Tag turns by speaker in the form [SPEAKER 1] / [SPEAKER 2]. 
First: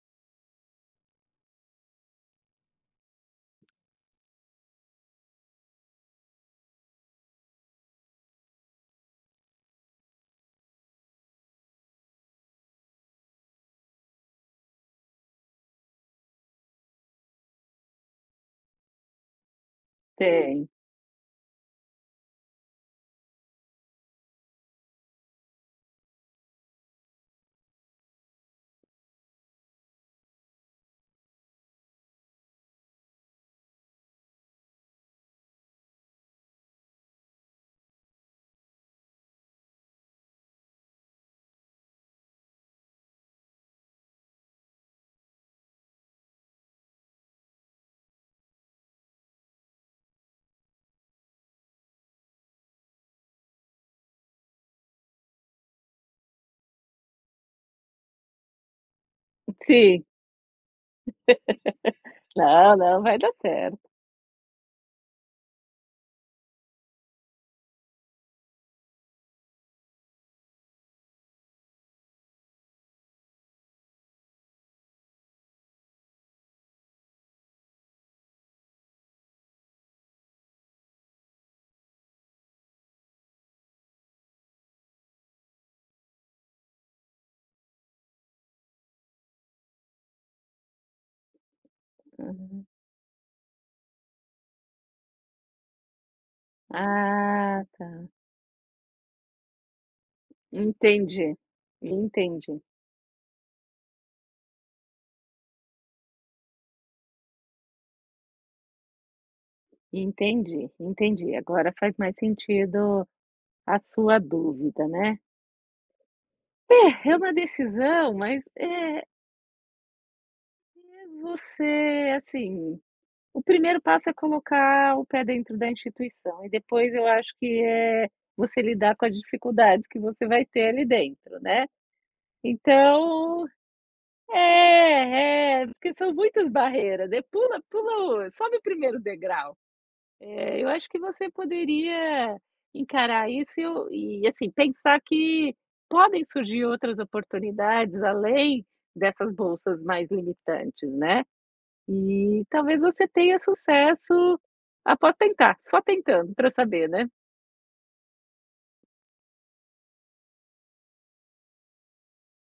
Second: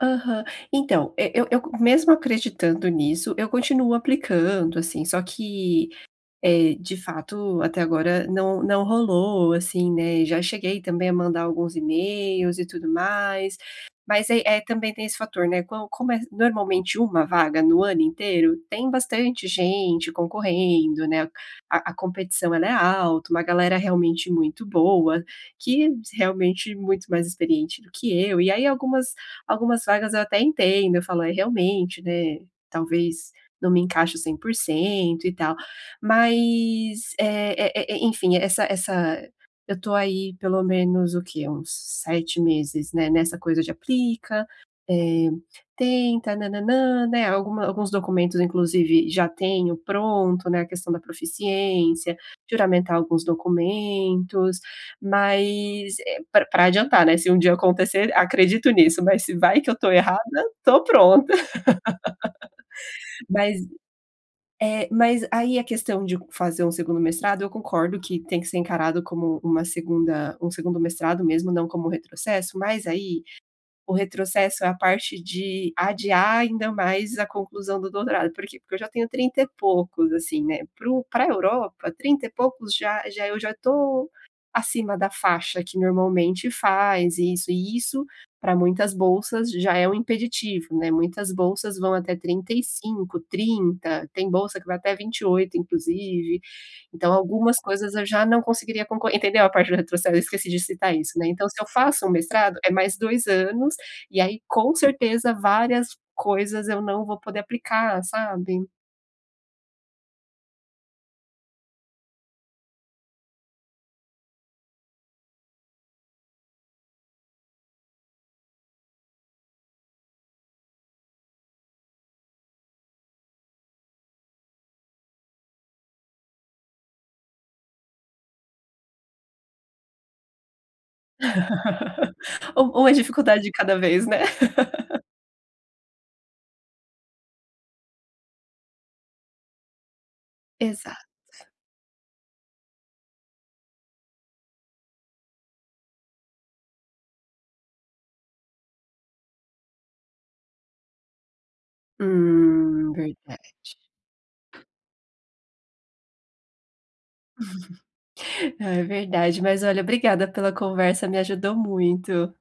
[SPEAKER 1] Aham. Então, eh, eu eu eu mesmo acreditando nisso, eu continuo aplicando, assim, só que, eh, de fato até agora não não rolou, assim, né, já cheguei também a mandar alguns emails, e tudo mais. Mas aí, eh, também tem esse fator, né, com como é normalmente uma vaga no ano inteiro, tem bastante gente
[SPEAKER 2] Tem.
[SPEAKER 1] concorrendo, né. A a competição ela é alta, uma galera, realmente muito boa, que realmente muito mais experiente do que eu. E aí algumas, algumas vagas, eu até entendo, eu falo é realmente, né, talvez não me encaixe 100% e tal. Mas, e e e enfim, essa essa eu estou aí, pelo menos o que, uns 7 meses, né, nessa coisa de aplica, eh, tenta na na nan, né, alguma alguns documentos, inclusive, já tenho pronto, né, a questão da proficiência, juramentar alguns documentos, mas, eh, pra pra adiantar, né, se um dia acontecer, acredito nisso, mas se vai que eu estou
[SPEAKER 2] Sim.
[SPEAKER 1] errada, estou pronta.
[SPEAKER 2] Não, não vai dar
[SPEAKER 1] Mas
[SPEAKER 2] certo.
[SPEAKER 1] eh, mas aí a questão de fazer um segundo mestrado, eu concordo que tem que ser encarado, como uma segunda um segundo mestrado, mesmo, não como retrocesso, mas aí, o retrocesso é a parte de adiar, ainda mais a conclusão do doutorado por quê? Porque eu já tenho 30 e poucos, assim, né, pro pra Europa, 30 e poucos já já eu já estou acima da faixa, que normalmente faz e isso e isso pra muitas bolsas, já é um impeditivo, né, muitas bolsas, vão até trinta e
[SPEAKER 2] Uhum.
[SPEAKER 1] cinco, 30, tem bolsa, que vai até 28 inclusive, então algumas
[SPEAKER 2] Ah
[SPEAKER 1] coisas eu
[SPEAKER 2] tá.
[SPEAKER 1] já não conseguiria, conco entendeu a parte do retrocesso, esqueci de citar isso, né,
[SPEAKER 2] Entendi,
[SPEAKER 1] então se eu faço um mestrado,
[SPEAKER 2] entendi.
[SPEAKER 1] é mais 2 anos, e aí com certeza, várias coisas eu não vou poder aplicar sabe.
[SPEAKER 2] Entendi, entendi agora faz mais sentido, a sua dúvida né. É, é uma decisão, mas é eh, você, assim, o 1º passo, é colocar o pé dentro da instituição, e depois eu acho, que é você lidar com as dificuldades, que você vai ter ali dentro né.
[SPEAKER 1] U uma dificuldade
[SPEAKER 2] Então
[SPEAKER 1] de cada vez né.
[SPEAKER 2] é é porque são muitas barreiras, né, pula pula o sobe o 1º degrau, eh, eu acho que
[SPEAKER 1] Exato.
[SPEAKER 2] você poderia, encarar isso, e e, assim, pensar que podem surgir outras oportunidades além dessas bolsas mais limitantes, né. E talvez
[SPEAKER 1] Hum.
[SPEAKER 2] você tenha
[SPEAKER 1] Verdade.
[SPEAKER 2] sucesso, após tentar, só tentando pra saber, né.
[SPEAKER 1] É verdade, mas olha, obrigada pela conversa, me ajudou muito.